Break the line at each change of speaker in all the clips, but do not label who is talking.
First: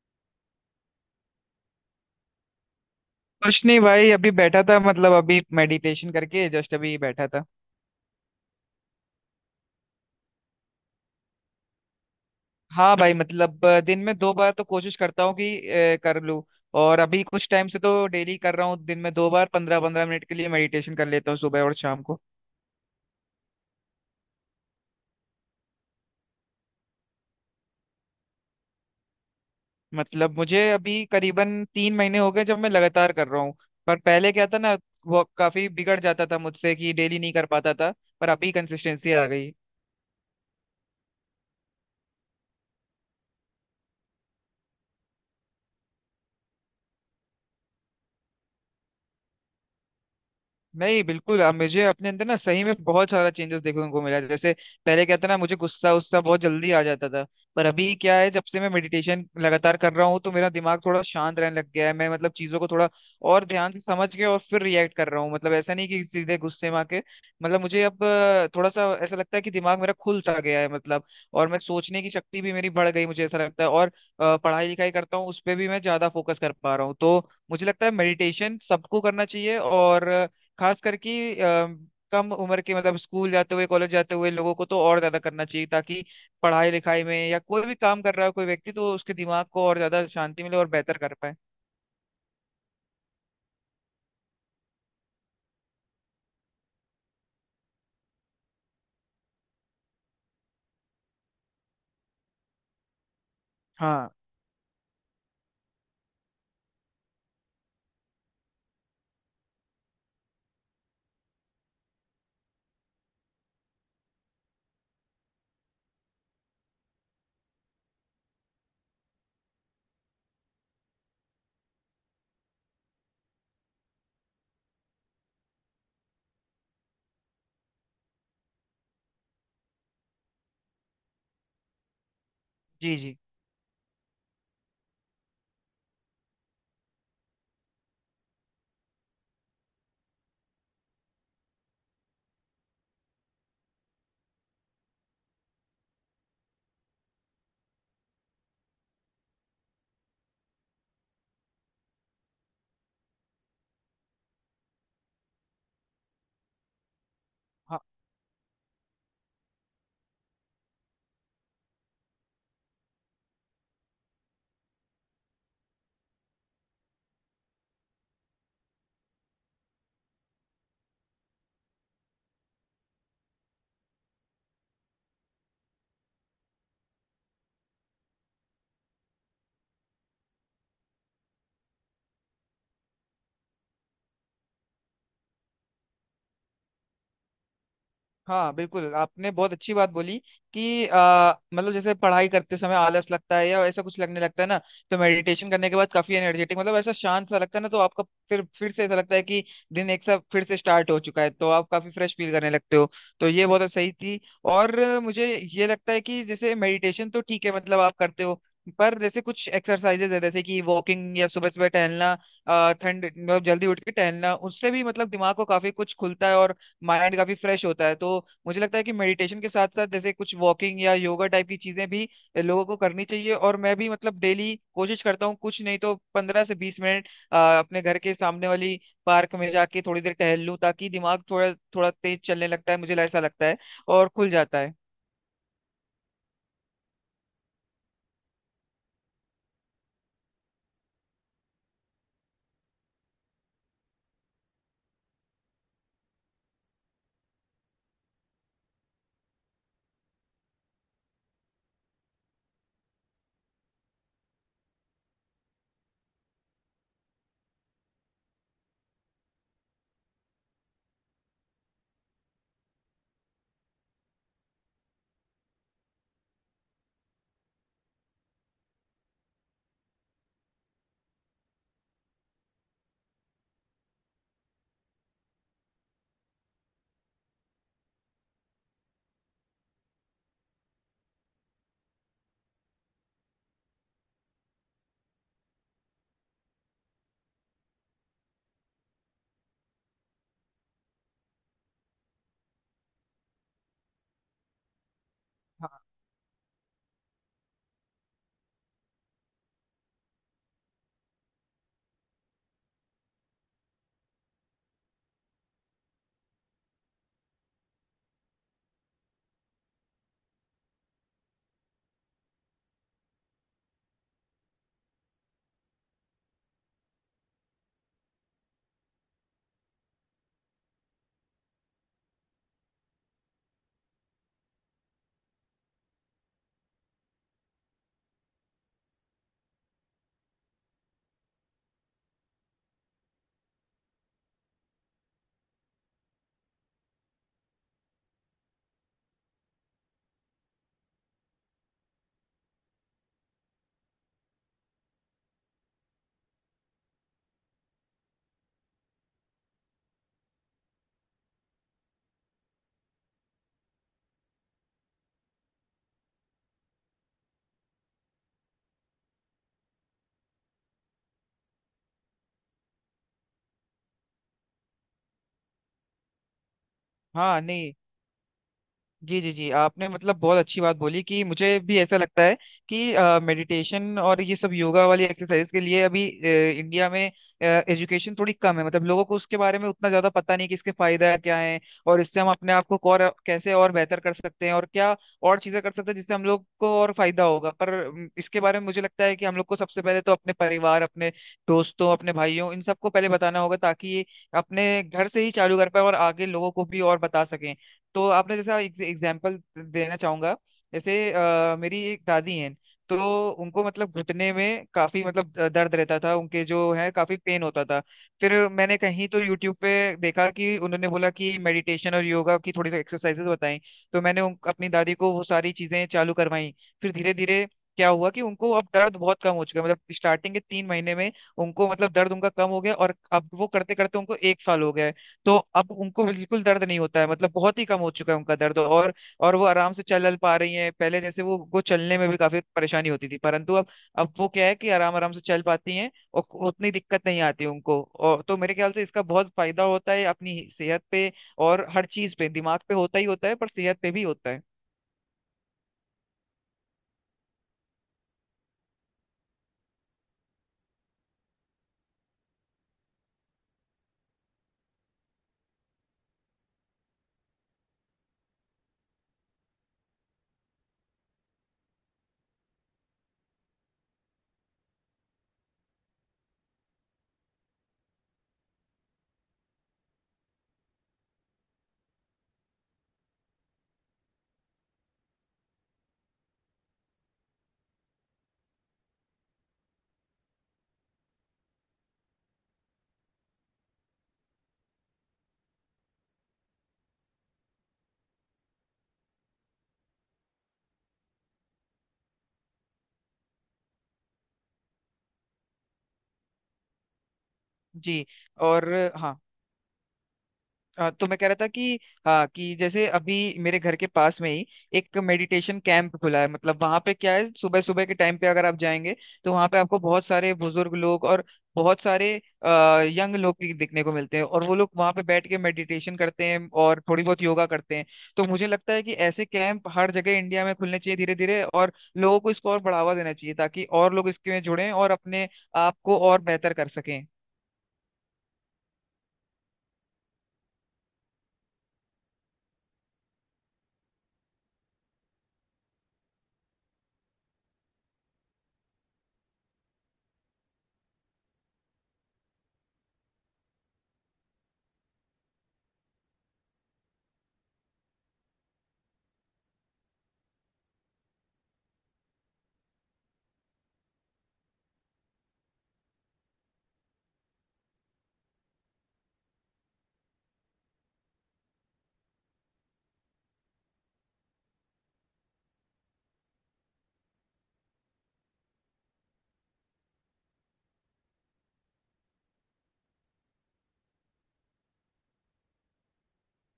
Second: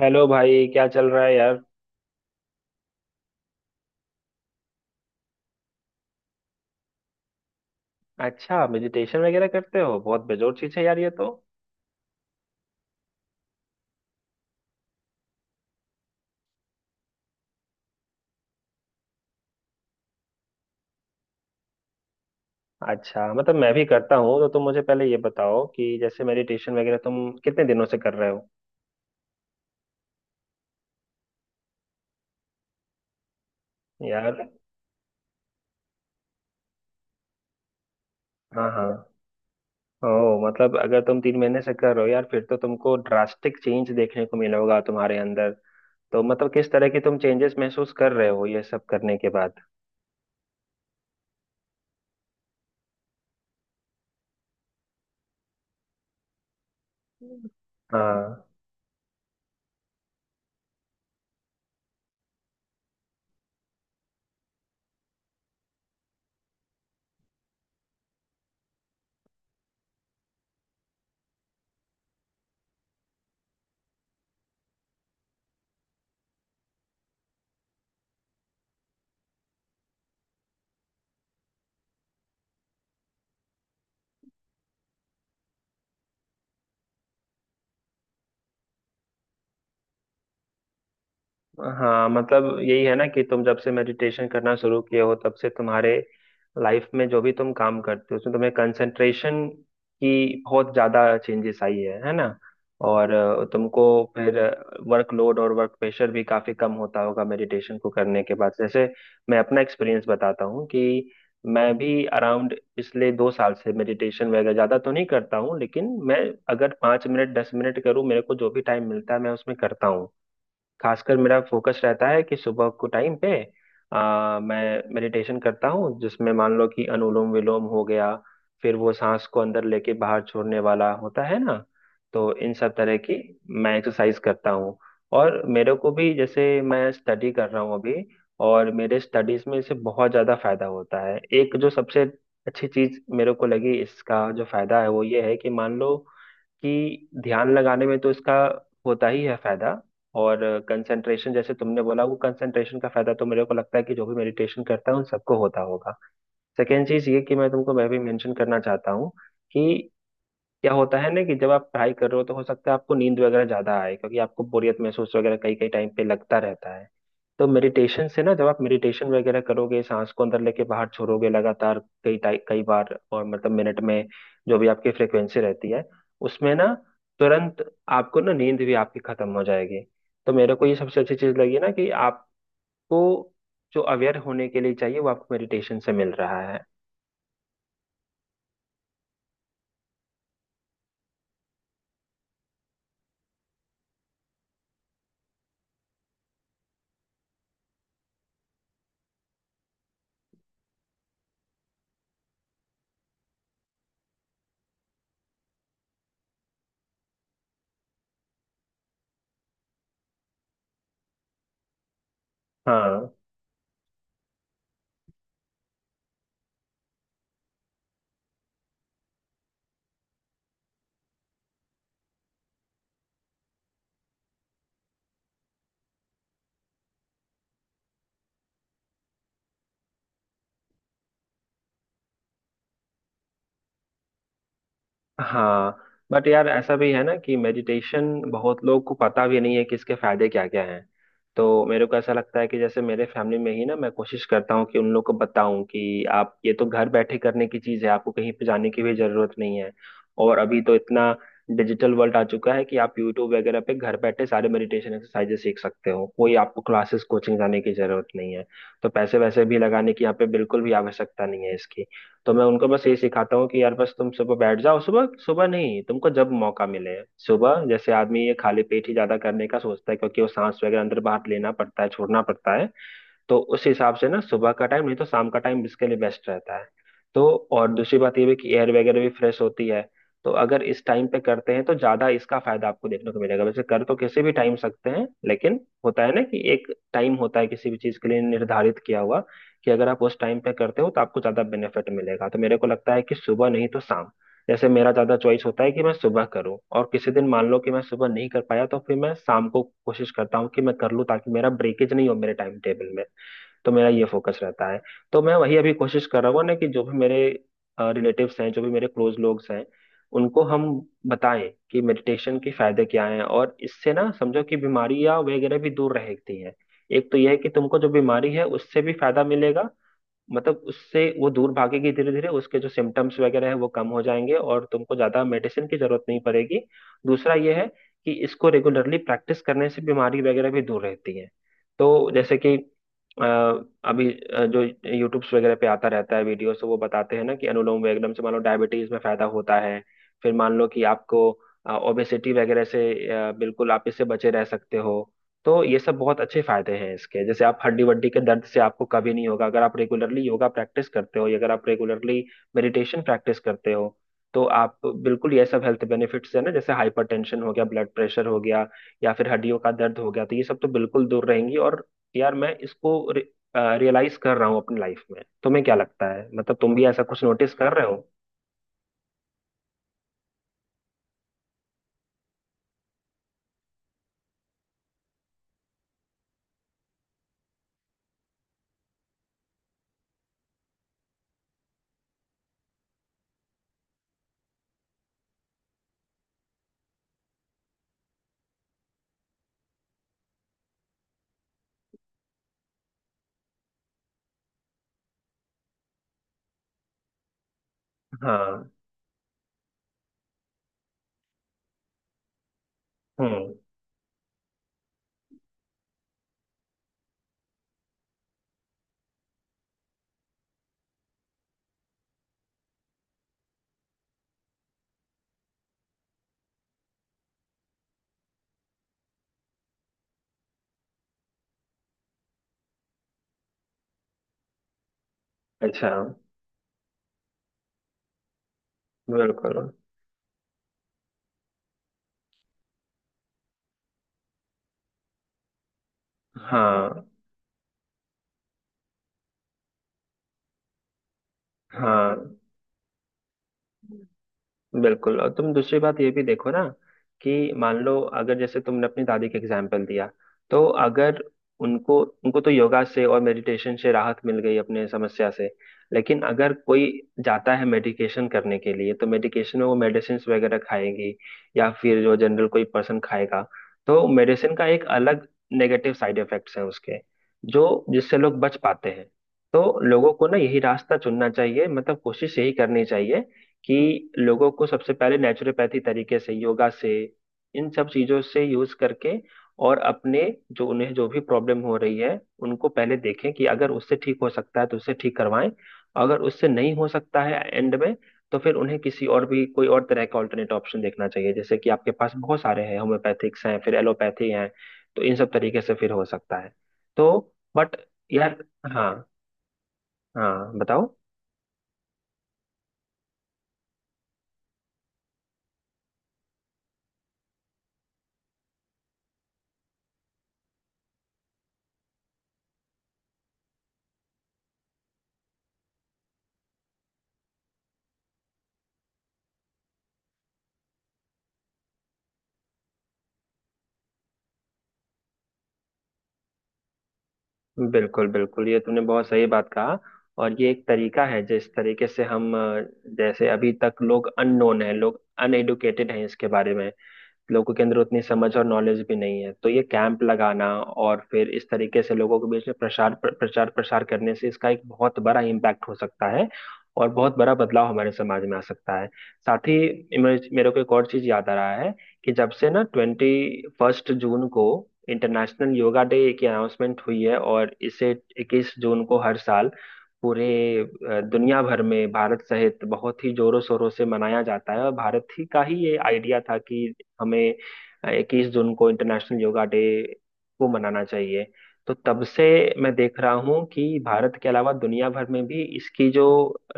Hello भाई क्या चल रहा है यार।
कुछ नहीं भाई अभी बैठा था मतलब अभी मेडिटेशन करके जस्ट अभी बैठा था।
अच्छा, मेडिटेशन वगैरह करते हो, बहुत बेजोर चीज है यार ये तो।
हाँ भाई मतलब दिन में दो बार तो कोशिश करता हूँ कि कर लूँ। और अभी कुछ टाइम से तो डेली कर रहा हूँ दिन में 2 बार 15 15 मिनट के लिए मेडिटेशन कर लेता हूँ सुबह और शाम को।
अच्छा, मतलब मैं भी करता हूँ। तो तुम मुझे पहले ये बताओ कि जैसे मेडिटेशन वगैरह तुम कितने दिनों से कर रहे हो।
मतलब मुझे अभी करीबन 3 महीने हो गए जब मैं लगातार कर रहा हूँ। पर पहले
यार।
क्या था ना वो काफी बिगड़ जाता था मुझसे कि डेली नहीं कर पाता था। पर अभी
हाँ हाँ।
कंसिस्टेंसी आ गई।
ओ। मतलब अगर तुम 3 महीने से कर रहे हो यार फिर तो तुमको ड्रास्टिक चेंज देखने को मिला होगा तुम्हारे अंदर। तो मतलब किस तरह की तुम चेंजेस महसूस कर रहे हो ये सब करने के बाद।
नहीं बिल्कुल अब मुझे अपने अंदर ना सही में बहुत सारा चेंजेस देखने को मिला है। जैसे पहले क्या था ना मुझे गुस्सा उस्सा बहुत जल्दी आ जाता था। पर अभी क्या है
हाँ।
जब से मैं मेडिटेशन लगातार कर रहा हूँ तो मेरा दिमाग थोड़ा शांत रहने लग गया है, मैं मतलब चीजों को थोड़ा और ध्यान से समझ के और फिर रिएक्ट कर रहा हूँ, मतलब ऐसा नहीं कि सीधे गुस्से में आके। मतलब मुझे अब थोड़ा सा ऐसा लगता है कि दिमाग मेरा खुल सा गया है मतलब। और मैं सोचने की शक्ति भी मेरी बढ़ गई मुझे ऐसा लगता है। और पढ़ाई लिखाई करता हूँ उस पर भी मैं ज्यादा फोकस कर पा रहा हूँ, तो मुझे लगता है मेडिटेशन सबको करना चाहिए। और खास करके अ, कम उम्र के मतलब स्कूल जाते हुए कॉलेज जाते हुए लोगों को तो और ज्यादा करना चाहिए, ताकि पढ़ाई लिखाई में या कोई भी काम कर रहा है कोई व्यक्ति तो उसके दिमाग को और ज्यादा शांति मिले और बेहतर कर पाए।
हाँ मतलब यही है ना कि तुम जब से मेडिटेशन करना शुरू किए हो तब से तुम्हारे लाइफ में जो भी तुम काम करते हो उसमें तुम्हें कंसंट्रेशन की बहुत ज्यादा चेंजेस आई है ना। और तुमको
हाँ।
फिर वर्कलोड और वर्क प्रेशर भी काफी कम होता होगा मेडिटेशन को करने के बाद। जैसे मैं अपना एक्सपीरियंस बताता हूँ कि मैं भी अराउंड पिछले 2 साल से मेडिटेशन वगैरह ज्यादा तो नहीं करता हूँ, लेकिन मैं अगर 5 मिनट 10 मिनट करूँ, मेरे को जो भी टाइम मिलता है मैं उसमें करता हूँ। खासकर मेरा फोकस रहता है कि सुबह को टाइम पे मैं मेडिटेशन करता हूँ जिसमें मान लो कि अनुलोम विलोम हो गया। फिर वो सांस को अंदर लेके बाहर छोड़ने वाला होता है ना। तो इन सब तरह
जी
की
जी।
मैं एक्सरसाइज करता हूँ। और मेरे को भी, जैसे मैं स्टडी कर रहा हूँ अभी, और मेरे स्टडीज में इससे बहुत ज़्यादा फायदा होता है। एक जो सबसे अच्छी चीज़ मेरे को लगी इसका जो फायदा है वो ये है कि मान लो कि ध्यान लगाने में तो इसका होता ही है फायदा। और कंसंट्रेशन जैसे तुमने बोला, वो कंसंट्रेशन का फायदा तो मेरे को लगता है कि जो भी मेडिटेशन करता है उन सबको होता होगा। सेकेंड चीज ये कि मैं तुमको मैं भी मेंशन करना चाहता हूँ कि क्या होता है ना कि जब आप पढ़ाई कर रहे हो तो हो सकता है आपको नींद वगैरह ज्यादा आए क्योंकि आपको बोरियत महसूस वगैरह कई कई टाइम पे लगता रहता है। तो मेडिटेशन से ना, जब आप मेडिटेशन वगैरह करोगे सांस को अंदर लेके बाहर छोड़ोगे लगातार कई बार और मतलब मिनट में जो भी आपकी फ्रिक्वेंसी रहती है उसमें ना तुरंत आपको ना नींद भी आपकी खत्म हो जाएगी। तो मेरे को ये सबसे अच्छी चीज लगी ना कि आपको जो अवेयर होने के लिए चाहिए वो आपको मेडिटेशन से मिल रहा है।
हाँ बिल्कुल, आपने बहुत अच्छी बात बोली कि मतलब जैसे पढ़ाई करते समय आलस लगता है या ऐसा कुछ लगने लगता है ना, तो मेडिटेशन करने के बाद काफी एनर्जेटिक मतलब ऐसा शांत सा लगता है ना, तो आपका फिर से ऐसा लगता है कि दिन एक सा फिर से स्टार्ट हो चुका है, तो आप काफी फ्रेश फील करने लगते हो। तो ये बहुत सही थी। और मुझे ये लगता है कि जैसे मेडिटेशन तो ठीक है, मतलब आप करते हो, पर जैसे कुछ एक्सरसाइजेज है जैसे कि वॉकिंग या सुबह सुबह टहलना, ठंड
हाँ
मतलब जल्दी उठ के टहलना, उससे भी मतलब दिमाग को काफी कुछ खुलता है और माइंड काफी फ्रेश होता है। तो मुझे लगता है कि मेडिटेशन के साथ साथ जैसे कुछ वॉकिंग या योगा टाइप की चीजें भी लोगों को करनी चाहिए। और मैं भी मतलब डेली कोशिश करता हूँ, कुछ नहीं तो 15 से 20 मिनट अपने घर के सामने वाली पार्क में जाके थोड़ी देर टहल लूँ, ताकि दिमाग थोड़ा थोड़ा तेज चलने लगता है, मुझे ऐसा लगता है, और खुल जाता है।
हाँ। बट यार ऐसा भी है ना कि मेडिटेशन बहुत लोग को पता भी नहीं है कि इसके फायदे क्या क्या हैं। तो मेरे को ऐसा लगता है कि जैसे मेरे फैमिली में ही ना मैं कोशिश करता हूँ कि उन लोग को बताऊं कि आप ये तो घर बैठे करने की चीज़ है, आपको कहीं पे जाने की भी जरूरत नहीं है। और अभी तो इतना डिजिटल वर्ल्ड आ चुका है कि आप यूट्यूब वगैरह पे घर बैठे सारे मेडिटेशन एक्सरसाइजेस सीख सकते हो, कोई आपको क्लासेस कोचिंग जाने की जरूरत नहीं है। तो पैसे वैसे भी लगाने की यहाँ पे बिल्कुल भी आवश्यकता नहीं है इसकी। तो मैं उनको बस ये सिखाता हूँ कि यार बस तुम सुबह बैठ जाओ, सुबह सुबह नहीं तुमको जब मौका मिले। सुबह जैसे आदमी ये खाली पेट ही ज्यादा करने का सोचता है क्योंकि वो सांस वगैरह अंदर बाहर लेना पड़ता है छोड़ना पड़ता है। तो उस हिसाब से ना सुबह का टाइम नहीं तो शाम का टाइम इसके लिए बेस्ट रहता है। तो और दूसरी बात ये भी कि एयर वगैरह भी फ्रेश होती है। तो अगर इस टाइम पे करते हैं तो ज्यादा इसका फायदा आपको देखने को मिलेगा, वैसे कर तो किसी भी टाइम सकते हैं, लेकिन होता है ना कि एक टाइम होता है किसी भी चीज के लिए निर्धारित किया हुआ कि अगर आप उस टाइम पे करते हो तो आपको ज्यादा बेनिफिट मिलेगा। तो मेरे को लगता है कि सुबह नहीं तो शाम। जैसे मेरा ज्यादा चॉइस होता है
हाँ।
कि मैं सुबह करूं, और किसी दिन मान लो कि मैं सुबह नहीं कर पाया तो फिर मैं शाम को कोशिश करता हूँ कि मैं कर लूँ ताकि मेरा ब्रेकेज नहीं हो मेरे टाइम टेबल में। तो मेरा ये फोकस रहता है। तो मैं वही अभी कोशिश कर रहा हूँ ना कि जो भी मेरे रिलेटिव्स हैं, जो भी मेरे क्लोज लोग हैं, उनको हम बताएं कि मेडिटेशन के फायदे क्या हैं और इससे ना समझो कि बीमारियां वगैरह भी दूर रहती हैं। एक तो यह है कि तुमको जो बीमारी है उससे भी फायदा मिलेगा, मतलब उससे वो दूर भागेगी धीरे धीरे, उसके जो सिम्टम्स वगैरह है वो कम हो जाएंगे और तुमको ज्यादा मेडिसिन की जरूरत नहीं पड़ेगी। दूसरा ये है कि इसको रेगुलरली प्रैक्टिस करने से बीमारी वगैरह भी दूर रहती है। तो जैसे कि अ, अभी जो यूट्यूब्स वगैरह पे आता रहता है वीडियो, तो वो बताते हैं ना कि अनुलोम विलोम से मान लो डायबिटीज में फायदा होता है। फिर मान लो कि आपको ओबेसिटी वगैरह से बिल्कुल आप इससे बचे रह सकते हो। तो ये सब बहुत अच्छे फायदे हैं इसके, जैसे आप हड्डी वड्डी के दर्द से आपको कभी नहीं होगा अगर आप रेगुलरली योगा प्रैक्टिस करते हो या अगर आप रेगुलरली मेडिटेशन प्रैक्टिस करते हो। तो आप बिल्कुल, ये सब हेल्थ बेनिफिट्स है ना जैसे हाइपरटेंशन हो गया, ब्लड प्रेशर हो गया या फिर हड्डियों का दर्द हो गया, तो ये सब तो बिल्कुल दूर रहेंगी। और यार मैं इसको रियलाइज कर रहा हूँ अपनी लाइफ में। तुम्हें क्या लगता है, मतलब तुम भी ऐसा कुछ
हाँ,
नोटिस कर
नहीं।
रहे हो।
जी जी जी, आपने मतलब बहुत अच्छी बात बोली कि मुझे भी ऐसा लगता है कि मेडिटेशन और ये सब योगा वाली एक्सरसाइज के लिए अभी इंडिया में एजुकेशन थोड़ी कम है, मतलब लोगों को उसके बारे में उतना ज्यादा पता नहीं कि इसके फायदा क्या है और इससे हम अपने आप को और कैसे और बेहतर कर सकते हैं और क्या और चीजें कर सकते हैं जिससे हम लोग को और फायदा होगा। पर इसके बारे में मुझे लगता है कि हम लोग को सबसे पहले तो अपने परिवार, अपने दोस्तों, अपने भाइयों, इन सबको पहले बताना होगा, ताकि ये अपने घर से ही चालू कर पाए और आगे लोगों को भी और बता सकें। तो आपने जैसा
हाँ।
एग्जाम्पल देना चाहूंगा जैसे मेरी एक दादी हैं। तो
हम्म।
उनको मतलब घुटने में काफी मतलब दर्द रहता था, उनके जो है काफी पेन होता था। फिर मैंने कहीं तो यूट्यूब पे देखा कि उन्होंने बोला कि मेडिटेशन और योगा की थोड़ी सी एक्सरसाइजेस बताई। तो मैंने अपनी दादी को वो सारी चीजें चालू करवाई। फिर धीरे धीरे क्या हुआ कि उनको अब दर्द बहुत कम हो चुका है। मतलब स्टार्टिंग के 3 महीने में उनको मतलब दर्द उनका कम हो गया, और अब वो करते करते उनको 1 साल हो गया है। तो अब
अच्छा।
उनको बिल्कुल दर्द नहीं होता है, मतलब बहुत ही कम हो चुका है उनका दर्द। और वो
बिल्कुल।
आराम से चल पा रही हैं, पहले जैसे वो उनको चलने में भी काफी परेशानी होती थी, परंतु अब वो क्या है कि आराम आराम से चल पाती हैं और उतनी
हाँ
दिक्कत नहीं आती उनको। और तो मेरे ख्याल से इसका बहुत फायदा होता है अपनी सेहत पे और हर चीज
हाँ
पे, दिमाग पे होता ही होता है पर सेहत पे भी होता है।
बिल्कुल। और तुम दूसरी बात ये भी देखो ना कि मान लो अगर जैसे तुमने अपनी दादी का एग्जाम्पल दिया, तो अगर उनको उनको तो योगा से और मेडिटेशन से राहत मिल गई अपने समस्या से। लेकिन अगर कोई जाता है मेडिकेशन करने के लिए तो मेडिकेशन में वो मेडिसिन वगैरह खाएगी, या फिर जो जनरल कोई पर्सन खाएगा, तो मेडिसिन का एक अलग नेगेटिव साइड इफेक्ट्स है उसके, जो जिससे लोग बच पाते हैं। तो लोगों को ना यही रास्ता चुनना चाहिए, मतलब कोशिश यही करनी चाहिए कि लोगों को सबसे पहले नेचुरोपैथी तरीके से, योगा से, इन सब चीजों से यूज करके और अपने, जो उन्हें जो भी प्रॉब्लम हो रही है उनको पहले देखें कि अगर उससे ठीक हो सकता है तो उससे ठीक करवाएं। अगर उससे नहीं हो सकता है एंड में, तो फिर उन्हें किसी और भी, कोई और तरह का ऑल्टरनेट ऑप्शन देखना चाहिए, जैसे कि आपके पास बहुत सारे हैं, होम्योपैथिक्स हैं, फिर एलोपैथी हैं। तो इन सब तरीके से फिर हो सकता है। तो बट
जी।
यार।
और
हाँ
हाँ,
हाँ बताओ।
तो मैं कह रहा था कि हाँ कि जैसे अभी मेरे घर के पास में ही एक मेडिटेशन कैंप खुला है। मतलब वहां पे क्या है, सुबह सुबह के टाइम पे अगर आप जाएंगे तो वहां पे आपको बहुत सारे बुजुर्ग लोग और बहुत सारे यंग लोग भी दिखने को मिलते हैं, और वो लोग वहां पे बैठ के मेडिटेशन करते हैं और थोड़ी बहुत योगा करते हैं। तो मुझे लगता है कि ऐसे कैंप हर जगह इंडिया में खुलने चाहिए धीरे धीरे, और लोगों को इसको और बढ़ावा देना चाहिए ताकि और लोग इसके में जुड़ें और अपने आप को और बेहतर कर सकें।
बिल्कुल बिल्कुल, ये तूने बहुत सही बात कहा। और ये एक तरीका है जिस तरीके से हम जैसे अभी तक लोग अननोन है, लोग अनएडुकेटेड हैं इसके बारे में, लोगों के अंदर उतनी समझ और नॉलेज भी नहीं है। तो ये कैंप लगाना और फिर इस तरीके से लोगों के बीच में प्रचार प्रसार करने से इसका एक बहुत बड़ा इम्पैक्ट हो सकता है और बहुत बड़ा बदलाव हमारे समाज में आ सकता है। साथ ही मेरे को एक और चीज याद आ रहा है कि जब से ना 21 जून को इंटरनेशनल योगा डे की अनाउंसमेंट हुई है, और इसे 21 जून को हर साल पूरे दुनिया भर में भारत सहित बहुत ही जोरों शोरों से मनाया जाता है, और भारत ही का ही ये आइडिया था कि हमें 21 जून को इंटरनेशनल योगा डे को मनाना चाहिए। तो तब से मैं देख रहा हूँ कि भारत के अलावा दुनिया भर में भी इसकी जो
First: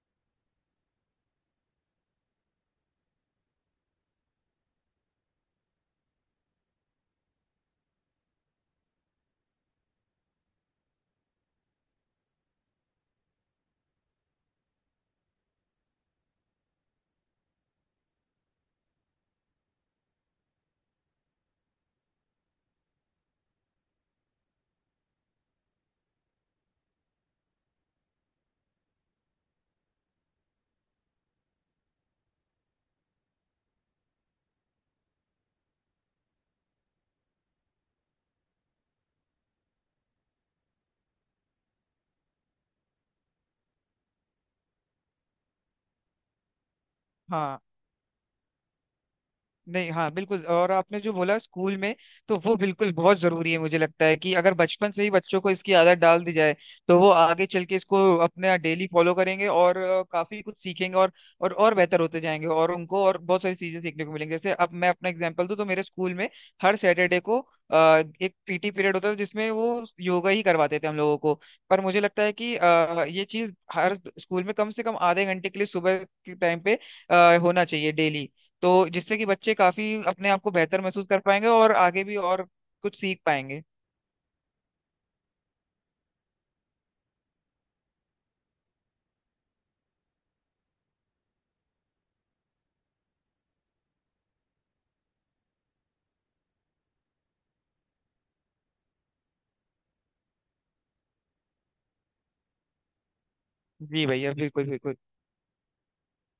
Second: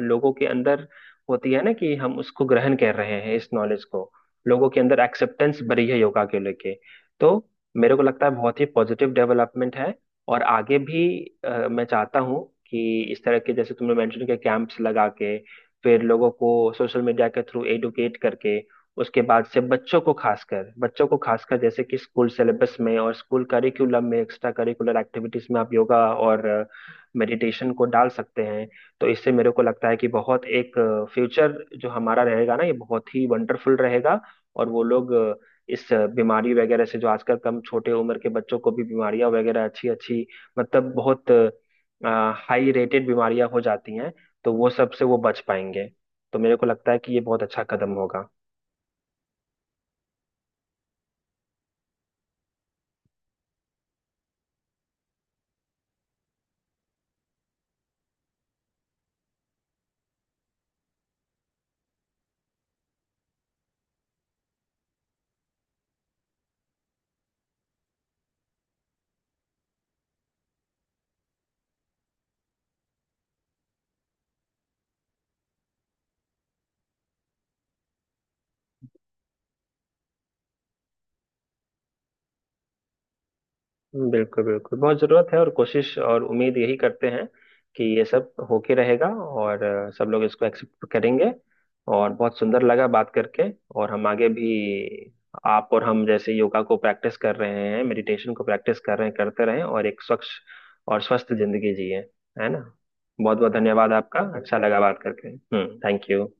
लोगों के अंदर होती है ना कि हम उसको ग्रहण कर रहे हैं इस नॉलेज को, लोगों के अंदर एक्सेप्टेंस बढ़ी है योगा के लेके। तो मेरे को लगता है बहुत ही पॉजिटिव डेवलपमेंट है। और आगे भी मैं चाहता हूँ कि इस तरह के, जैसे तुमने मेंशन किया, कैंप्स लगा के फिर लोगों को सोशल मीडिया के थ्रू एडुकेट करके, उसके बाद से बच्चों को खासकर, बच्चों को खासकर जैसे कि स्कूल सिलेबस में और स्कूल करिकुलम में एक्स्ट्रा करिकुलर एक्टिविटीज में आप योगा और मेडिटेशन को डाल सकते हैं। तो इससे मेरे को लगता है कि बहुत एक फ्यूचर जो हमारा रहेगा ना ये बहुत ही वंडरफुल रहेगा। और वो लोग इस बीमारी वगैरह से, जो आजकल कम छोटे उम्र के बच्चों को भी बीमारियां वगैरह अच्छी अच्छी, मतलब बहुत हाई रेटेड बीमारियां हो जाती हैं, तो वो सब से वो बच पाएंगे। तो मेरे को लगता है कि ये बहुत
हाँ।
अच्छा कदम होगा।
नहीं, हाँ बिल्कुल। और आपने जो बोला स्कूल में, तो वो बिल्कुल बहुत जरूरी है। मुझे लगता है कि अगर बचपन से ही बच्चों को इसकी आदत डाल दी जाए तो वो आगे चल के इसको अपने डेली फॉलो करेंगे और काफी कुछ सीखेंगे और और बेहतर होते जाएंगे और उनको और बहुत सारी चीजें सीखने को मिलेंगी। जैसे अब मैं अपना एग्जांपल दूं तो मेरे स्कूल में हर सैटरडे को एक PT पीरियड होता था, जिसमें वो योगा ही करवाते थे हम लोगों को। पर मुझे लगता है कि ये चीज हर स्कूल में कम से कम आधे घंटे के लिए सुबह के टाइम पे होना चाहिए डेली, तो जिससे कि बच्चे काफी अपने आप को बेहतर महसूस कर पाएंगे और आगे भी और कुछ सीख पाएंगे।
बिल्कुल बिल्कुल, बहुत जरूरत है और कोशिश और उम्मीद यही करते हैं कि ये सब होके रहेगा, और सब लोग इसको एक्सेप्ट करेंगे। और बहुत सुंदर लगा बात करके। और हम आगे भी, आप और हम जैसे योगा को प्रैक्टिस कर रहे हैं, मेडिटेशन को प्रैक्टिस कर रहे हैं, करते रहें और एक स्वच्छ और स्वस्थ जिंदगी जिए, है ना। बहुत बहुत धन्यवाद
जी
आपका।
भैया
अच्छा
बिल्कुल
लगा
बिल्कुल।
बात करके। हम्म। Thank you.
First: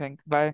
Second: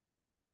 Thank bye.